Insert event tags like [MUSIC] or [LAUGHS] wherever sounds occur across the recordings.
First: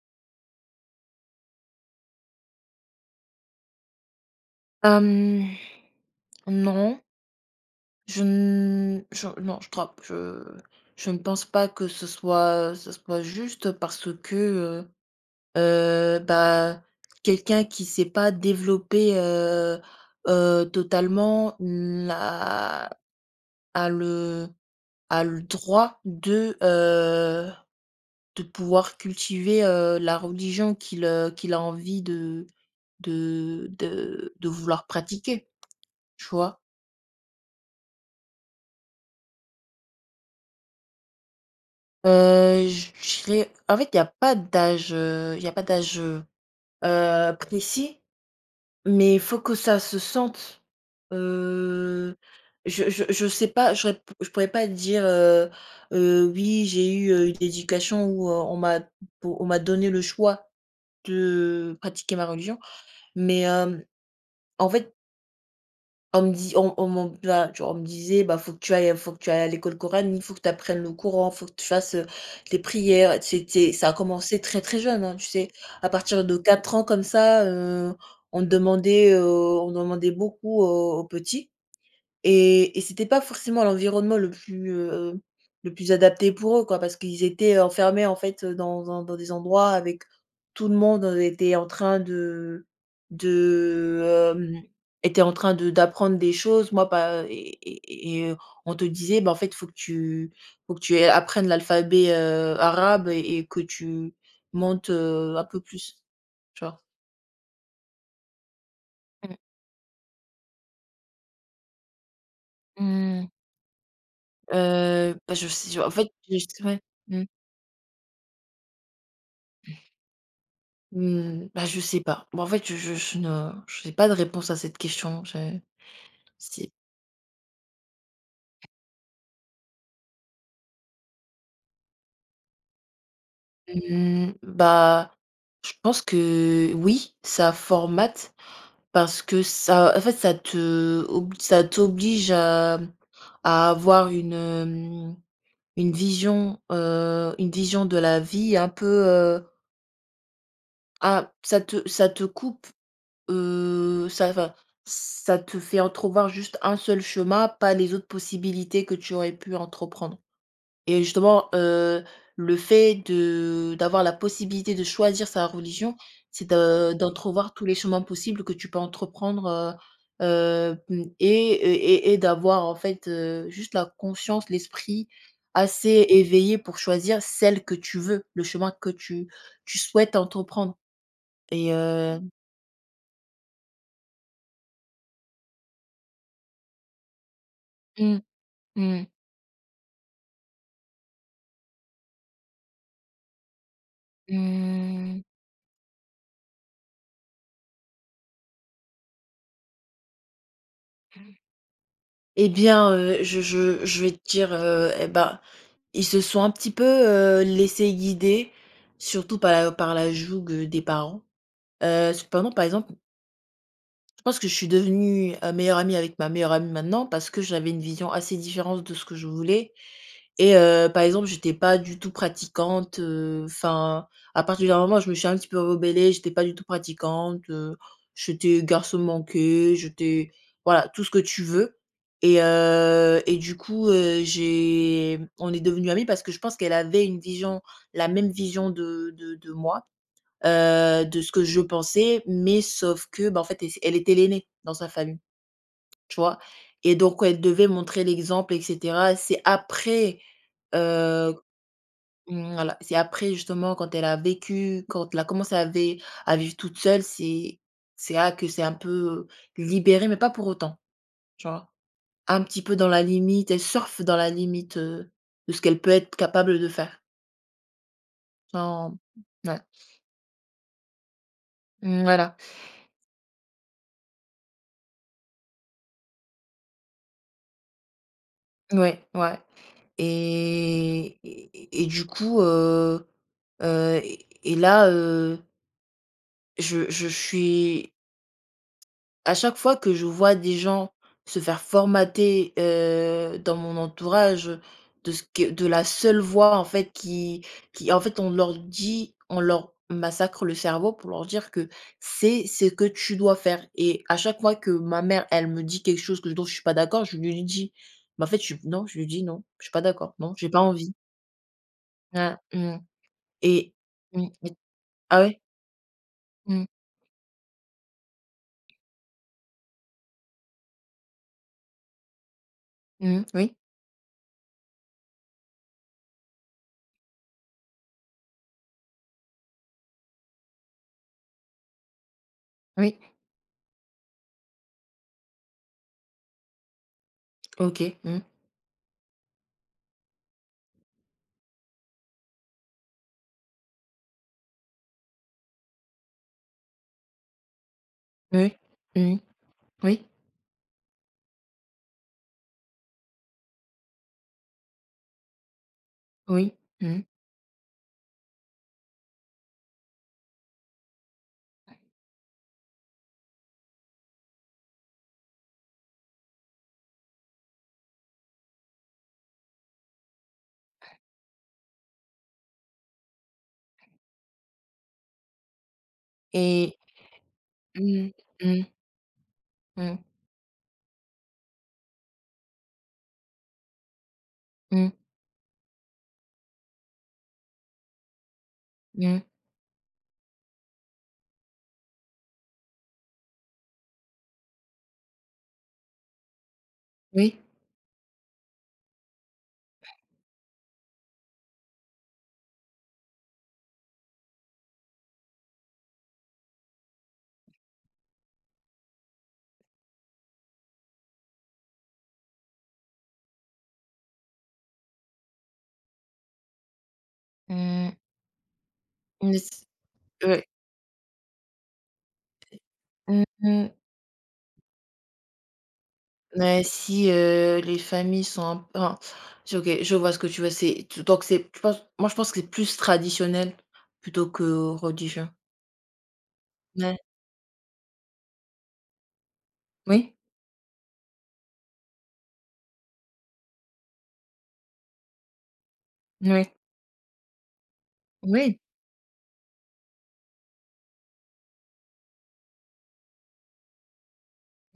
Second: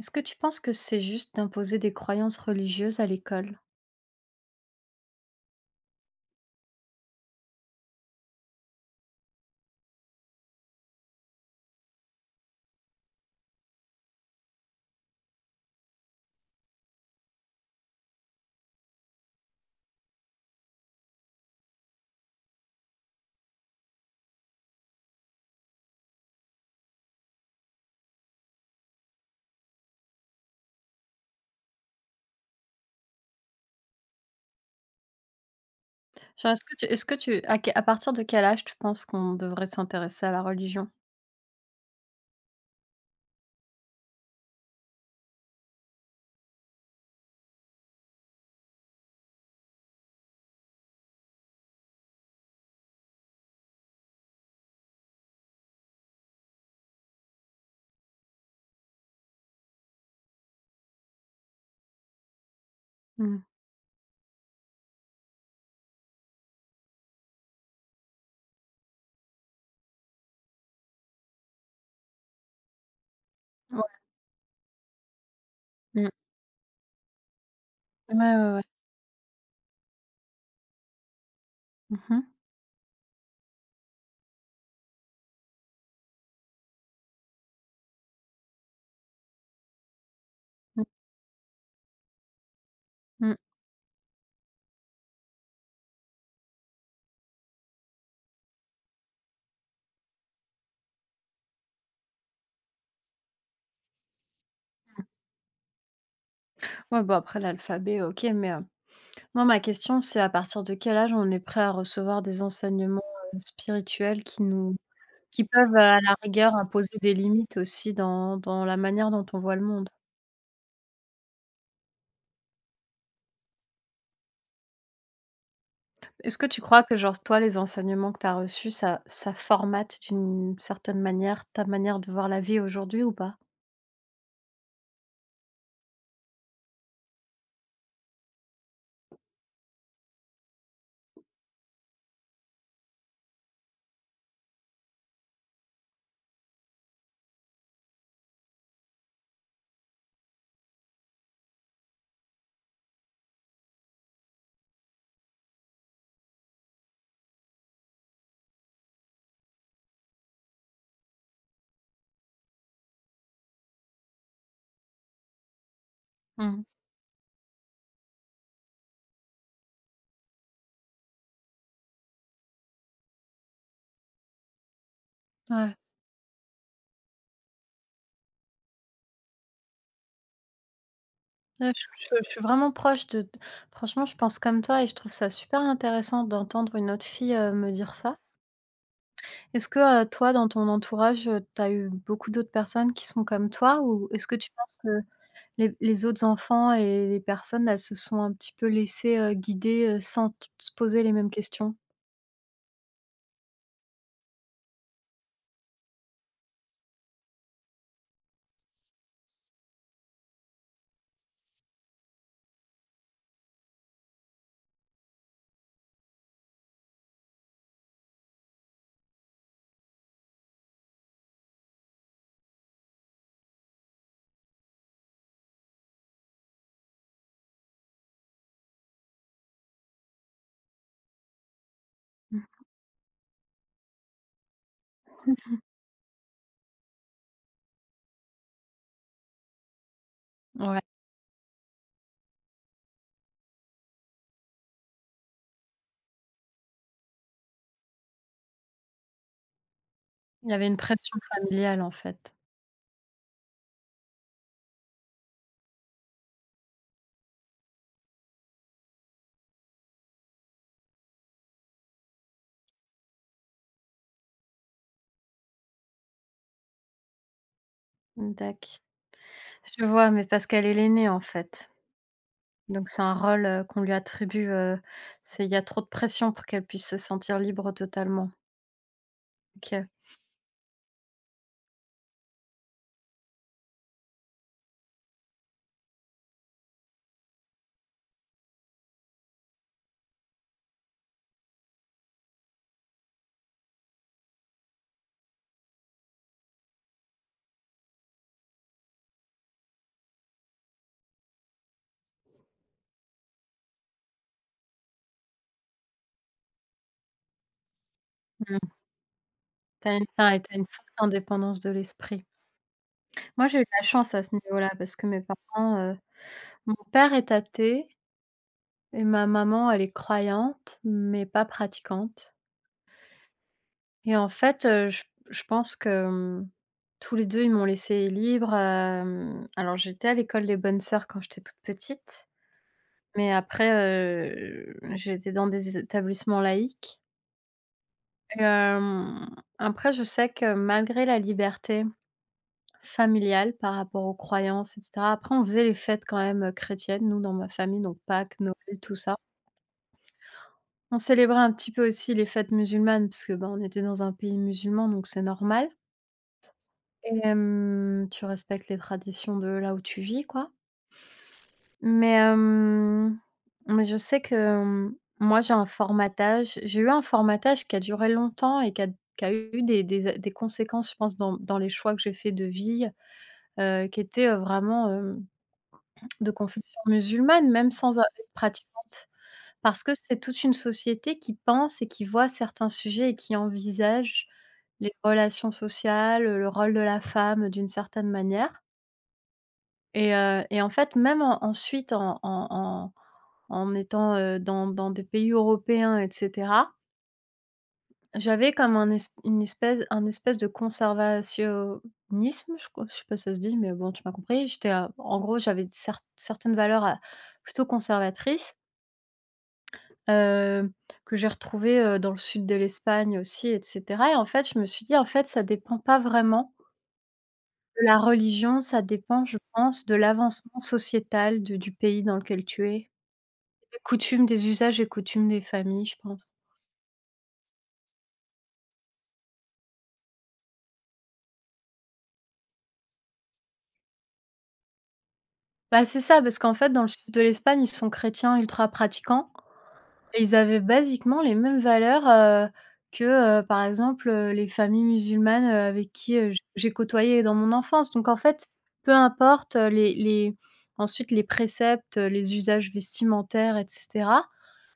Est-ce que tu penses que c'est juste d'imposer des croyances religieuses à l'école? Hem, non. Je n je non, je crois je je ne pense pas que ce soit juste parce que, bah, quelqu'un qui ne s'est pas développé, totalement n'a a le a le droit de, de pouvoir cultiver, la religion qu'il a envie de vouloir pratiquer, tu Genre, vois? Est-ce que tu à que à partir de quel âge tu penses qu'on devrait s'intéresser à la religion? Je dirais, en fait, il y a pas d'âge, précis, mais il faut que ça se sente. Heu, je sais pas, je pourrais pas dire: «Oui, j'ai eu, une éducation où, on m'a donné le choix de pratiquer ma religion». Mmh. Mais, en fait, On me dit on m'en bah, tu vois, on me disait: «Bah, faut que tu ailles à l'école coranique, faut que tu apprennes le Coran, faut que tu fasses, les prières». C'était Ouais. Ça a commencé très, très jeune, hein, tu sais? À Mmh. partir de 4 ans comme ça, Ouais, ouais, ouais. On demandait beaucoup, aux petits. Mmh mh. Et c'était pas forcément l'environnement le plus adapté pour eux quoi, parce qu'ils étaient enfermés, en fait, dans des endroits avec tout le monde, était en train de Mmh. de, hem, d'apprendre des choses. Moi pas. On te disait: «Bah, en fait, faut que tu apprennes l'alphabet, arabe et que tu montes, un peu plus». Tu vois? Ouais, bah, après l'alphabet, OK, mais, moi, ma question, c'est à partir de quel âge on est prêt à recevoir des enseignements, Mmh mh. Spirituels Bah, qui peuvent, en à fait, la rigueur, je ouais. imposer des Mmh. limites aussi dans la manière dont on voit le monde? Mmh, bah, je sais pas. Bon, en fait, je ne j'ai pas de réponse à cette question. Est-ce que tu c'est crois que genre toi les enseignements que tu as reçus ça formate d'une certaine manière ta manière de voir la vie aujourd'hui ou pas? mmh, Bah, je pense que oui, ça formate, parce que ça en fait, ça te ob ça t'oblige à avoir une, vision, une vision de la vie un peu, ah, ça te coupe, heu, ça enfin, ça te fait entrevoir juste un seul chemin, pas les autres possibilités que tu aurais pu entreprendre. Et justement, le fait de d'avoir la possibilité de choisir sa religion, c'est Mmh. de d'entrevoir tous les chemins possibles que tu peux entreprendre, heu, heu, mmh et et d'avoir, en fait, juste la conscience, l'esprit Ouais. assez éveillé pour choisir celle que tu veux, le chemin que tu souhaites entreprendre Ouais, et je heu je je suis vraiment proche franchement je pense comme toi et je trouve ça super intéressant d'entendre une autre fille, me dire ça. mmh, mmh, Est-ce que, toi dans ton entourage, tu as eu beaucoup d'autres personnes qui sont comme toi? Ou est-ce que tu penses que mmh. les autres enfants et les personnes, elles se sont un petit peu laissées, guider, sans t se poser les mêmes questions? Eh bien, je vais te dire, eh ben, ils se sont un petit peu, laissés guider, surtout par la joug, des parents. Cependant, par exemple, je pense que je suis devenue, meilleure amie avec ma meilleure amie maintenant parce que j'avais une vision assez différente de ce que je voulais et, par exemple, j'étais pas du tout pratiquante, enfin, à partir d'un moment, je me suis un petit peu rebellée, j'étais pas du tout pratiquante, j'étais garçon manqué, j'étais, voilà, tout ce que tu veux, Mmh. Et du coup, j'ai on est devenues amies parce que je pense qu'elle avait une vision la même vision de moi, Ouais. De ce que je pensais, mais sauf que, bah, en fait, elle était l'aînée dans sa famille, tu vois? Et donc elle devait montrer l'exemple, et cetera. C'est après, Il y avait une pression heu, familiale, en fait. mmh, voilà, c'est après justement quand elle a commencé à vivre toute seule, c'est là que c'est un peu libéré, mais pas pour autant, tu vois? Un petit peu dans la limite, elle surfe dans la limite, de ce qu'elle peut être capable de faire, Dac. sans Ouais, Je vois, mais parce qu'elle est l'aînée, en fait. mmh, voilà. Donc c'est un rôle, qu'on lui attribue, c'est il y a trop de pression pour qu'elle puisse se sentir libre totalement. Ouais, ouais. OK. Et du coup, là, je suis à chaque fois que je vois des gens se faire formater, dans mon entourage, de ce que de la seule voix, en fait, on leur massacre le cerveau pour leur dire que c'est ce que tu dois faire. Et à chaque fois que ma mère, elle me dit quelque chose que dont je suis pas d'accord, je lui dis: «Mais en fait, je Mmh. suis non», je lui dis: «Non, je suis pas Tu d'accord. Non, as j'ai pas une forte envie». indépendance de l'esprit. Ouais, mmh. Moi, j'ai eu de Et la chance à Oui. ce niveau-là parce que mes Ah ouais? parents, Mmh. mon père est athée et ma maman, elle est croyante, mais pas pratiquante. Mmh. Oui, Et en fait, je pense que, tous les 2, ils m'ont laissée libre, alors j'étais à l'école des bonnes sœurs quand j'étais toute petite, oui. mais après, j'étais dans des établissements laïques OK. Mmh. hem, Après je sais que malgré la liberté familiale par rapport aux croyances et cetera, après on faisait les fêtes quand même, chrétiennes, nous, dans ma famille, donc Pâques, Noël, Oui. tout ça. Mmh. Oui, On célébrait un petit peu aussi les fêtes musulmanes parce que, ben, on était dans un pays musulman, donc c'est normal. oui. Mmh. Et tu respectes les traditions de là où tu vis, quoi. Mais, hem, mais je sais que, moi, j'ai eu un formatage qui a duré longtemps et qui a eu des conséquences, je pense, dans les choix que j'ai faits de vie, qui étaient, vraiment, de Et confession musulmane, même sans a Mmh. être Mmh. pratiquante. Parce que Mmh. c'est toute une société qui pense et qui voit certains sujets et qui envisage Mmh. les relations sociales, le rôle de la femme, d'une certaine manière. Mmh. Et en fait, même en ensuite en étant, dans des pays européens et cetera, Oui. j'avais comme un espèce de conservationnisme, je crois, je sais pas si ça se dit, mais bon, tu m'as compris. J'étais, en gros, j'avais certaines valeurs à plutôt conservatrices, heu, que j'ai retrouvées, dans le sud de l'Espagne aussi et cetera et en fait, je me suis dit: «En fait, ça dépend pas vraiment de Mmh. la religion, ça dépend, je mais pense, de s Ouais. l'avancement sociétal de du pays dans lequel tu es». Mmh mh. Coutumes des usages et coutumes des familles, je pense. Mais si, les familles sont un p enfin, j OK, je vois ce que tu veux, c'est tu donc c'est tu penses moi je pense que c'est plus traditionnel plutôt que religieux. Bah, c'est ça, parce qu'en fait, dans le sud Ouais. de l'Espagne, ils sont chrétiens ultra pratiquants Oui, et ils avaient basiquement les mêmes valeurs, que, par exemple, les familles musulmanes, avec qui, j oui, j'ai côtoyé dans mon enfance. Donc en fait, oui, peu importe, les préceptes, les usages vestimentaires et cetera,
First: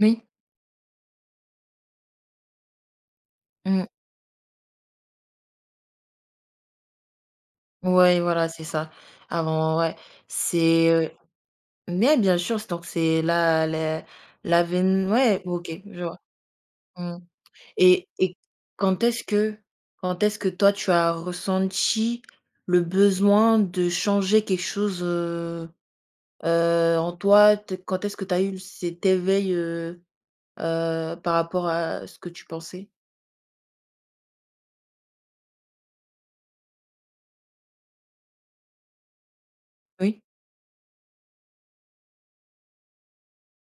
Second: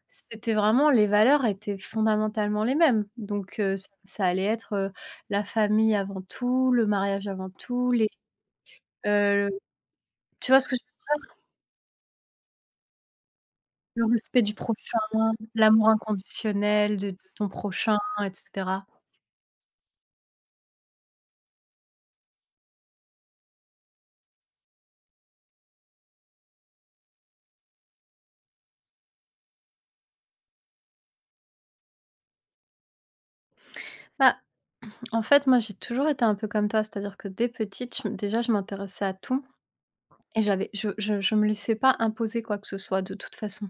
oui. c'était vraiment les valeurs étaient fondamentalement les mêmes. Donc ça Mmh. ça allait être, la famille avant tout, le mariage avant tout, les, Ouais, voilà, c'est ça. heu Avant, ouais, Tu vois ce que je c'est, heu veux dire? mais bien sûr, c'est la la Le respect du la prochain, veine, ouais, OK, l'amour je vois. inconditionnel de Mmh ton prochain et et et cetera. Quand est-ce que toi, tu as ressenti le besoin de changer quelque chose, en toi? T Quand est-ce que tu as eu cet éveil, par rapport à ce que tu pensais? Bah, en fait, moi, j'ai toujours été un peu comme toi, c'est-à-dire que dès petite, je m déjà, je m'intéressais à tout Oui? et j'avais je me laissais pas imposer quoi que ce soit de toute façon,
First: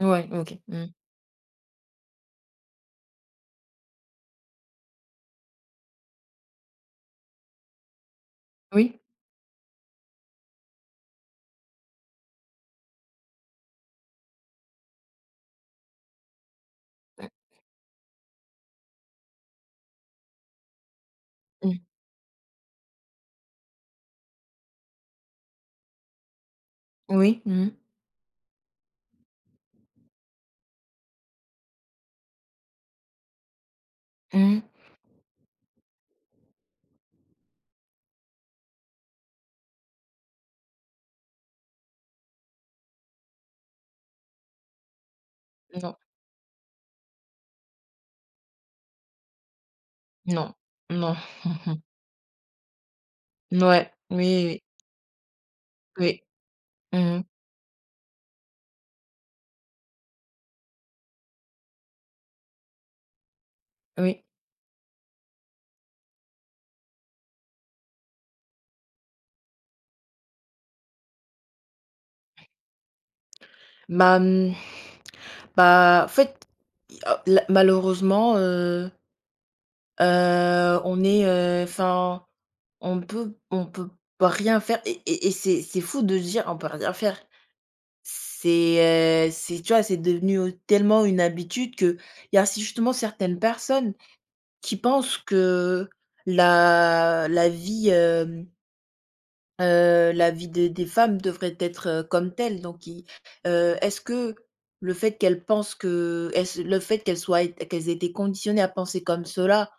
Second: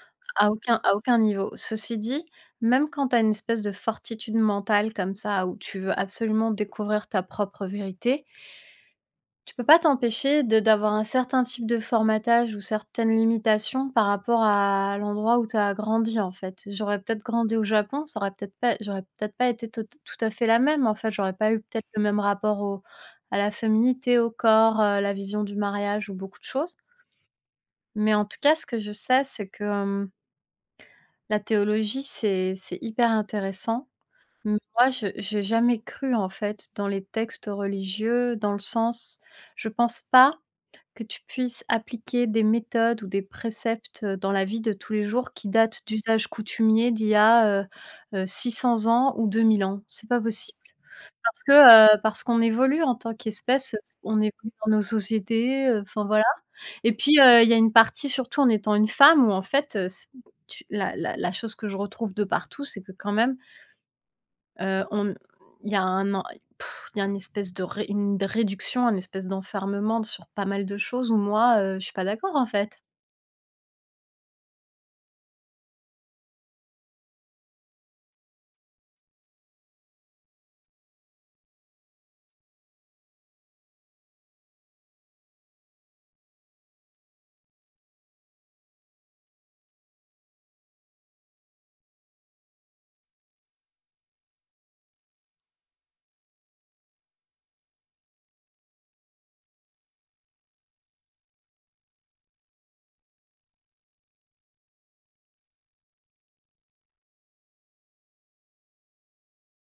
Ouais, OK. Mmh. à aucun niveau. Ceci dit, même quand tu as une espèce de fortitude mentale comme ça, où tu veux absolument découvrir ta propre vérité, Oui? tu peux pas t'empêcher de d'avoir un certain type de formatage ou certaines limitations par rapport à l'endroit où tu as grandi, en fait. J'aurais peut-être grandi au Japon, ça aurait peut-être pas j'aurais peut-être pas été tot tout à fait la même, en fait. J'aurais pas eu Mmh peut-être le même rapport au à la féminité, au corps, la vision du mariage ou beaucoup de choses. Oui. Mmh mh. Mais en tout cas, ce que je sais, c'est que, la théologie, c'est hyper intéressant. Mais Mmh moi, je j'ai jamais cru, en fait, dans les textes religieux, dans le sens je pense pas que tu puisses appliquer des méthodes ou des préceptes, dans la vie de tous les jours qui datent Non. d'usages coutumiers d'il y a, 600 ans ou 2000 ans. C'est pas Non. possible. Non. Parce [LAUGHS] que, parce qu'on évolue en tant qu'espèce, ouais Oui, on évolue oui, dans nos sociétés, enfin oui. voilà. Et puis, Mmh il y a une partie surtout en étant une femme où en fait, c tu la la la chose que je retrouve de partout, c'est que quand même Oui. Heu, On il y a un en pff, Il y a une espèce de ré une réduction, une espèce d'enfermement sur pas mal de choses où moi, je suis pas d'accord en fait. Bah, en fait, i la malheureusement, on est, enfin, on peut pas rien faire et c'est fou de se dire: «On peut rien faire». C'est tu vois, c'est devenu, tellement une habitude que il y a si, justement, certaines personnes qui pensent que la vie, euh, des femmes devrait être, comme telle, donc, i est-ce que le fait qu'elles pensent que est-ce le fait qu'elles soient ét qu'elles aient été conditionnées à penser comme cela,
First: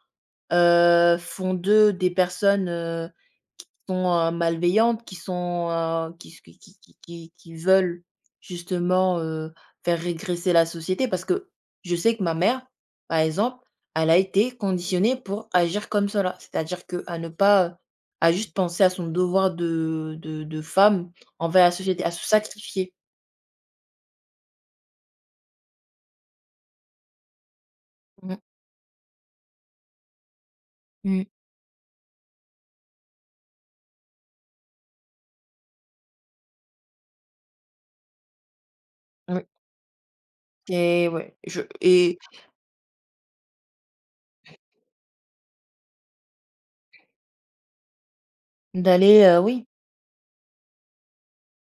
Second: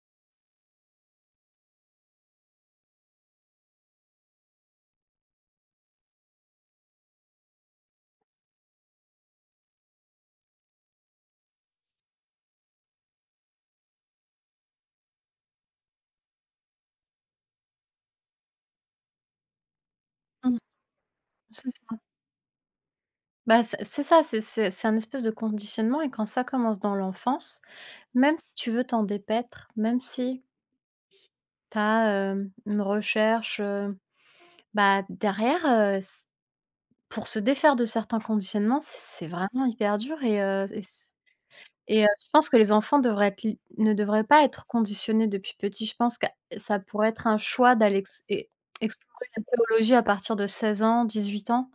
font d'eux des personnes, qui sont, malveillantes, qui veulent, justement, faire régresser la société? Parce que je sais que ma mère, par exemple, elle a été conditionnée pour agir comme cela, c'est-à-dire que à ne pas, à juste penser à son devoir de de Mmh. de femme envers C'est la ça. société, à se sacrifier. Bah, c'est ça, c'est un espèce de conditionnement et quand ça commence dans l'enfance, Mmh. même si tu veux t'en dépêtre, même si Mmh. tu as, une recherche, bah, derrière, s pour se défaire de certains conditionnements, c'est Oui. vraiment hyper dur. Et ouais. je Et et je pense que les enfants devraient être li ne devraient pas être conditionnés depuis petit. Je pense que ça pourrait être un choix d'aller ex e D'aller, explorer la oui, théologie à partir de 16 ans, 18 ans.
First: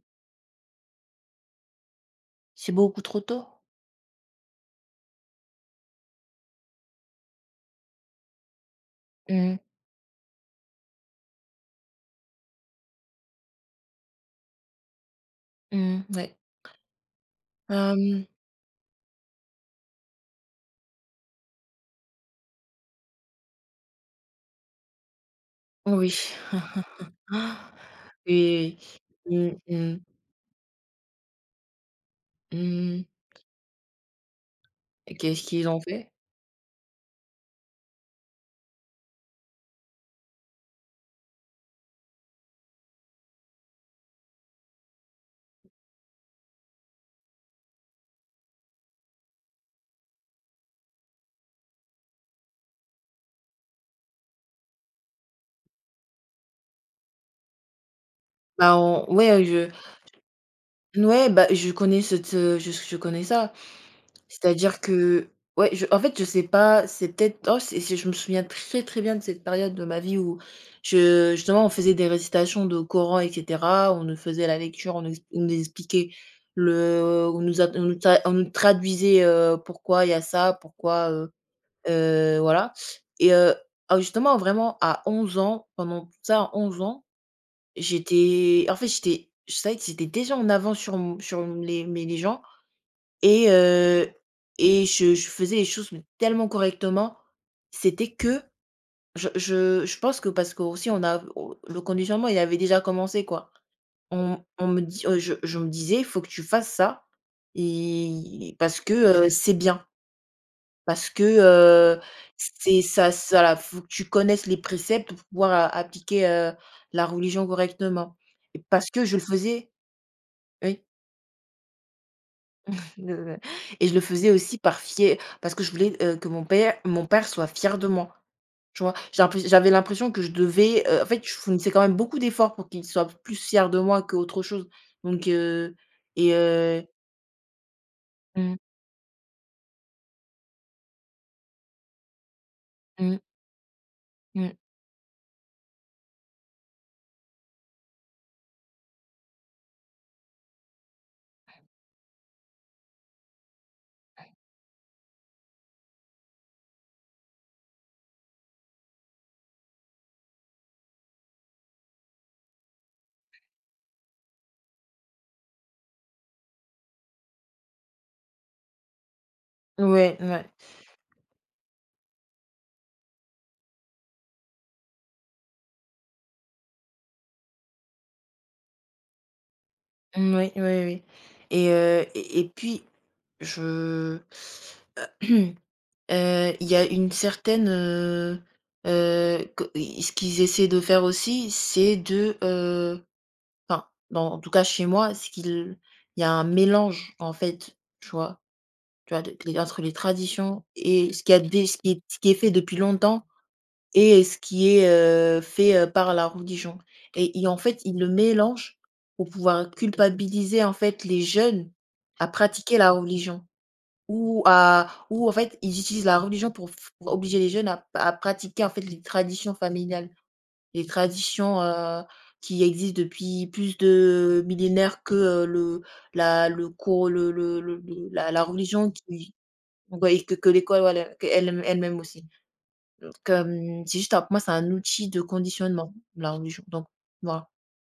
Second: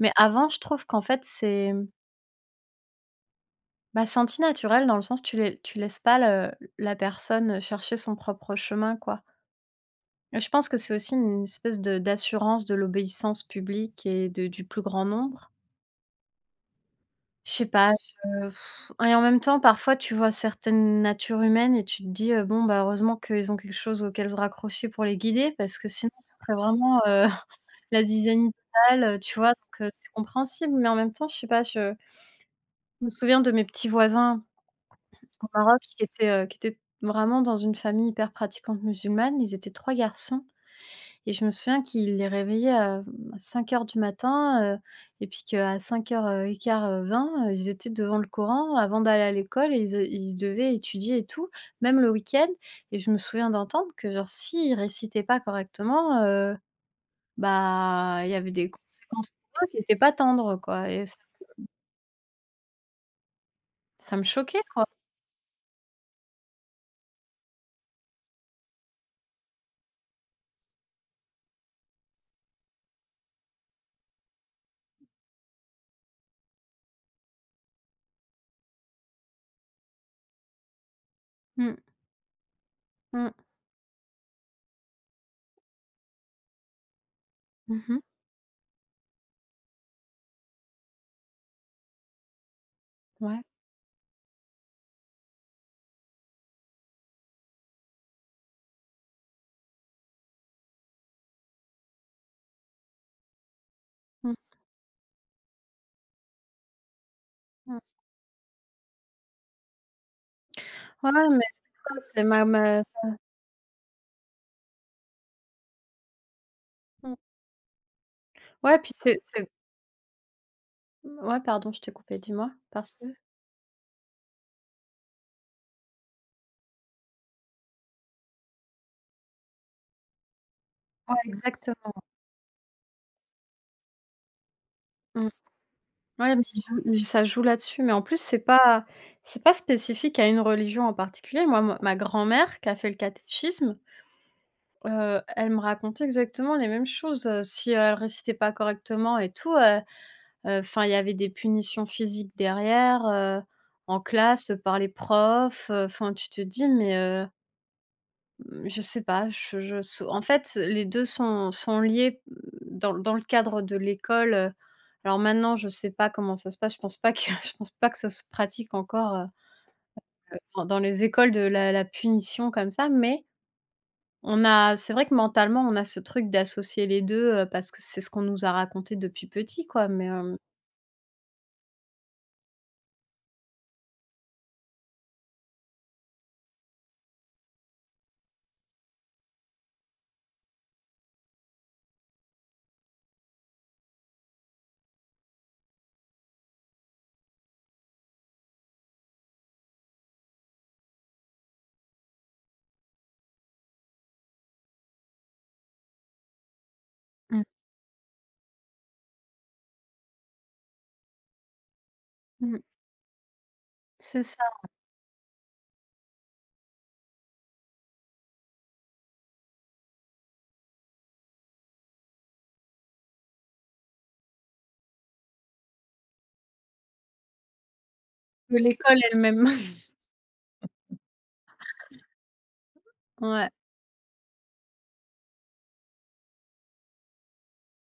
Mais avant, je trouve qu'en fait, c'est beaucoup trop tôt. bah, c'est anti-naturel dans le sens tu laisses pas le la personne chercher son propre chemin, quoi. Mmh, Et je pense que c'est aussi une espèce de d'assurance de l'obéissance publique et de du plus grand nombre. mmh, ouais. Je sais pas, Hem, et en même temps, parfois, tu vois certaines natures humaines et tu te dis: «Bon, bah, heureusement qu'ils ont quelque chose auquel se raccrocher pour les guider», parce que sinon, oui. ce serait vraiment, [GASPS] heu, [LAUGHS] [LAUGHS] la zizanie Et totale, tu vois? mmh Donc, mh, c'est compréhensible, mais en même temps, je sais pas, je mmh me souviens de mes petits voisins et Qu'est-ce au qu'ils Maroc ont qui fait? étaient, heu, qui étaient vraiment dans une famille hyper pratiquante musulmane. Ils étaient 3 garçons et je me souviens qu'il les réveillait à 5h du matin, et puis qu'à 5h15, ils étaient devant le Coran avant d'aller à l'école et ils devaient étudier et tout, même le week-end et je me souviens d'entendre que genre s'ils récitaient pas correctement, bah, il y avait des Bah, on conséquences ouais, pour eux je qui n'étaient pas tendres, quoi et ça ouais, bah, je connais cette, je connais ça. ça me choquait, C'est-à-dire quoi. que, ouais, je en fait, je sais pas, c'est peut-être oh, c'est je me souviens très, très bien de cette période de ma vie où je justement, on faisait des récitations de Coran, et cetera. On nous faisait la lecture, on nous expliquait, le on nous a on nous ta on nous traduisait, pourquoi il y a ça, pourquoi, Mmh, voilà mmh. et heu, ah, justement, vraiment à 11 ans, pendant ça, 11 ans, Mmh. j'étais en fait, j'étais je savais que j'étais déjà en avance sur mon sur les mais les gens Ouais. et heu et je faisais les choses, mais tellement correctement. C'était que je pense que parce que aussi on a au le conditionnement, il avait déjà commencé, quoi. Mmh On me dit je me disais: «Il faut que tu fasses ça, mh. et parce que, c'est bien, parce Ouais, que, ouais, mais c'est ça, heu, c'est ma c'est ma ça ça la faut que tu connaisses les préceptes pour pouvoir a appliquer, la mmh. religion correctement», et ouais, parce puis que je c'est le c'est faisais. Oui. ouais, pardon, je t'ai coupé, dis-moi? Parce que? Le Et je le faisais aussi par fier, parce que je voulais, que mon père soit fier de moi, tu vois? J'avais l'impression que en Ouais, fait, je fournissais quand exactement. même beaucoup d'efforts pour qu'il soit plus fier de moi qu'autre chose, Mmh. donc heu et Ouais, mais il joue heu il ça joue là-dessus, mais en plus, c'est Mmh. pas c'est pas spécifique à une religion en particulier. Moi, ma grand-mère qui a fait le Mmh. catéchisme, Mmh. Elle me racontait exactement les mêmes choses, si elle récitait pas correctement et tout, enfin, il y avait des punitions physiques derrière, en classe, par les profs, enfin, tu te dis: «Mais» Mmh, je sais pas, je sau en fait, les 2 sont liés, dans le cadre de l'école, alors maintenant, je sais pas comment ça se passe, je pense pas que [LAUGHS] je pense pas que ça se pratique encore, Ouais, Ouais. ouais. Dans les écoles de la punition comme ça, mais on a c'est vrai que mentalement, on a ce truc d'associer les deux, parce que c'est ce qu'on nous a raconté depuis petit, quoi, Mmh, oui, oui, oui. Et puis, je [CLEARS THROAT] il y a une certaine, que ce qu'ils essaient de faire aussi, c'est de, enfin, dans en tout cas chez moi, c'est qu'il y a un mélange, en fait, tu vois? Tu vois? De les Entre les traditions et ce qui est fait depuis longtemps, et ce qui est, fait, par la religion, et Mmh. et en fait, ils le mélange pour pouvoir culpabiliser, en fait, les jeunes à Mmh, pratiquer la religion, c'est ça, ou, en fait, ils utilisent la religion pour f pour obliger les jeunes à pratiquer, en fait, les traditions familiales. Les traditions, qui existent depuis plus de millénaires que, le la le cours le la que religion l'école qui... elle-même. [LAUGHS] Oui, que l'école, voilà, qu'elle-même elle-même aussi. Ouais. Comme c'est juste un Pour moi, c'est un outil de conditionnement, la religion, donc voilà.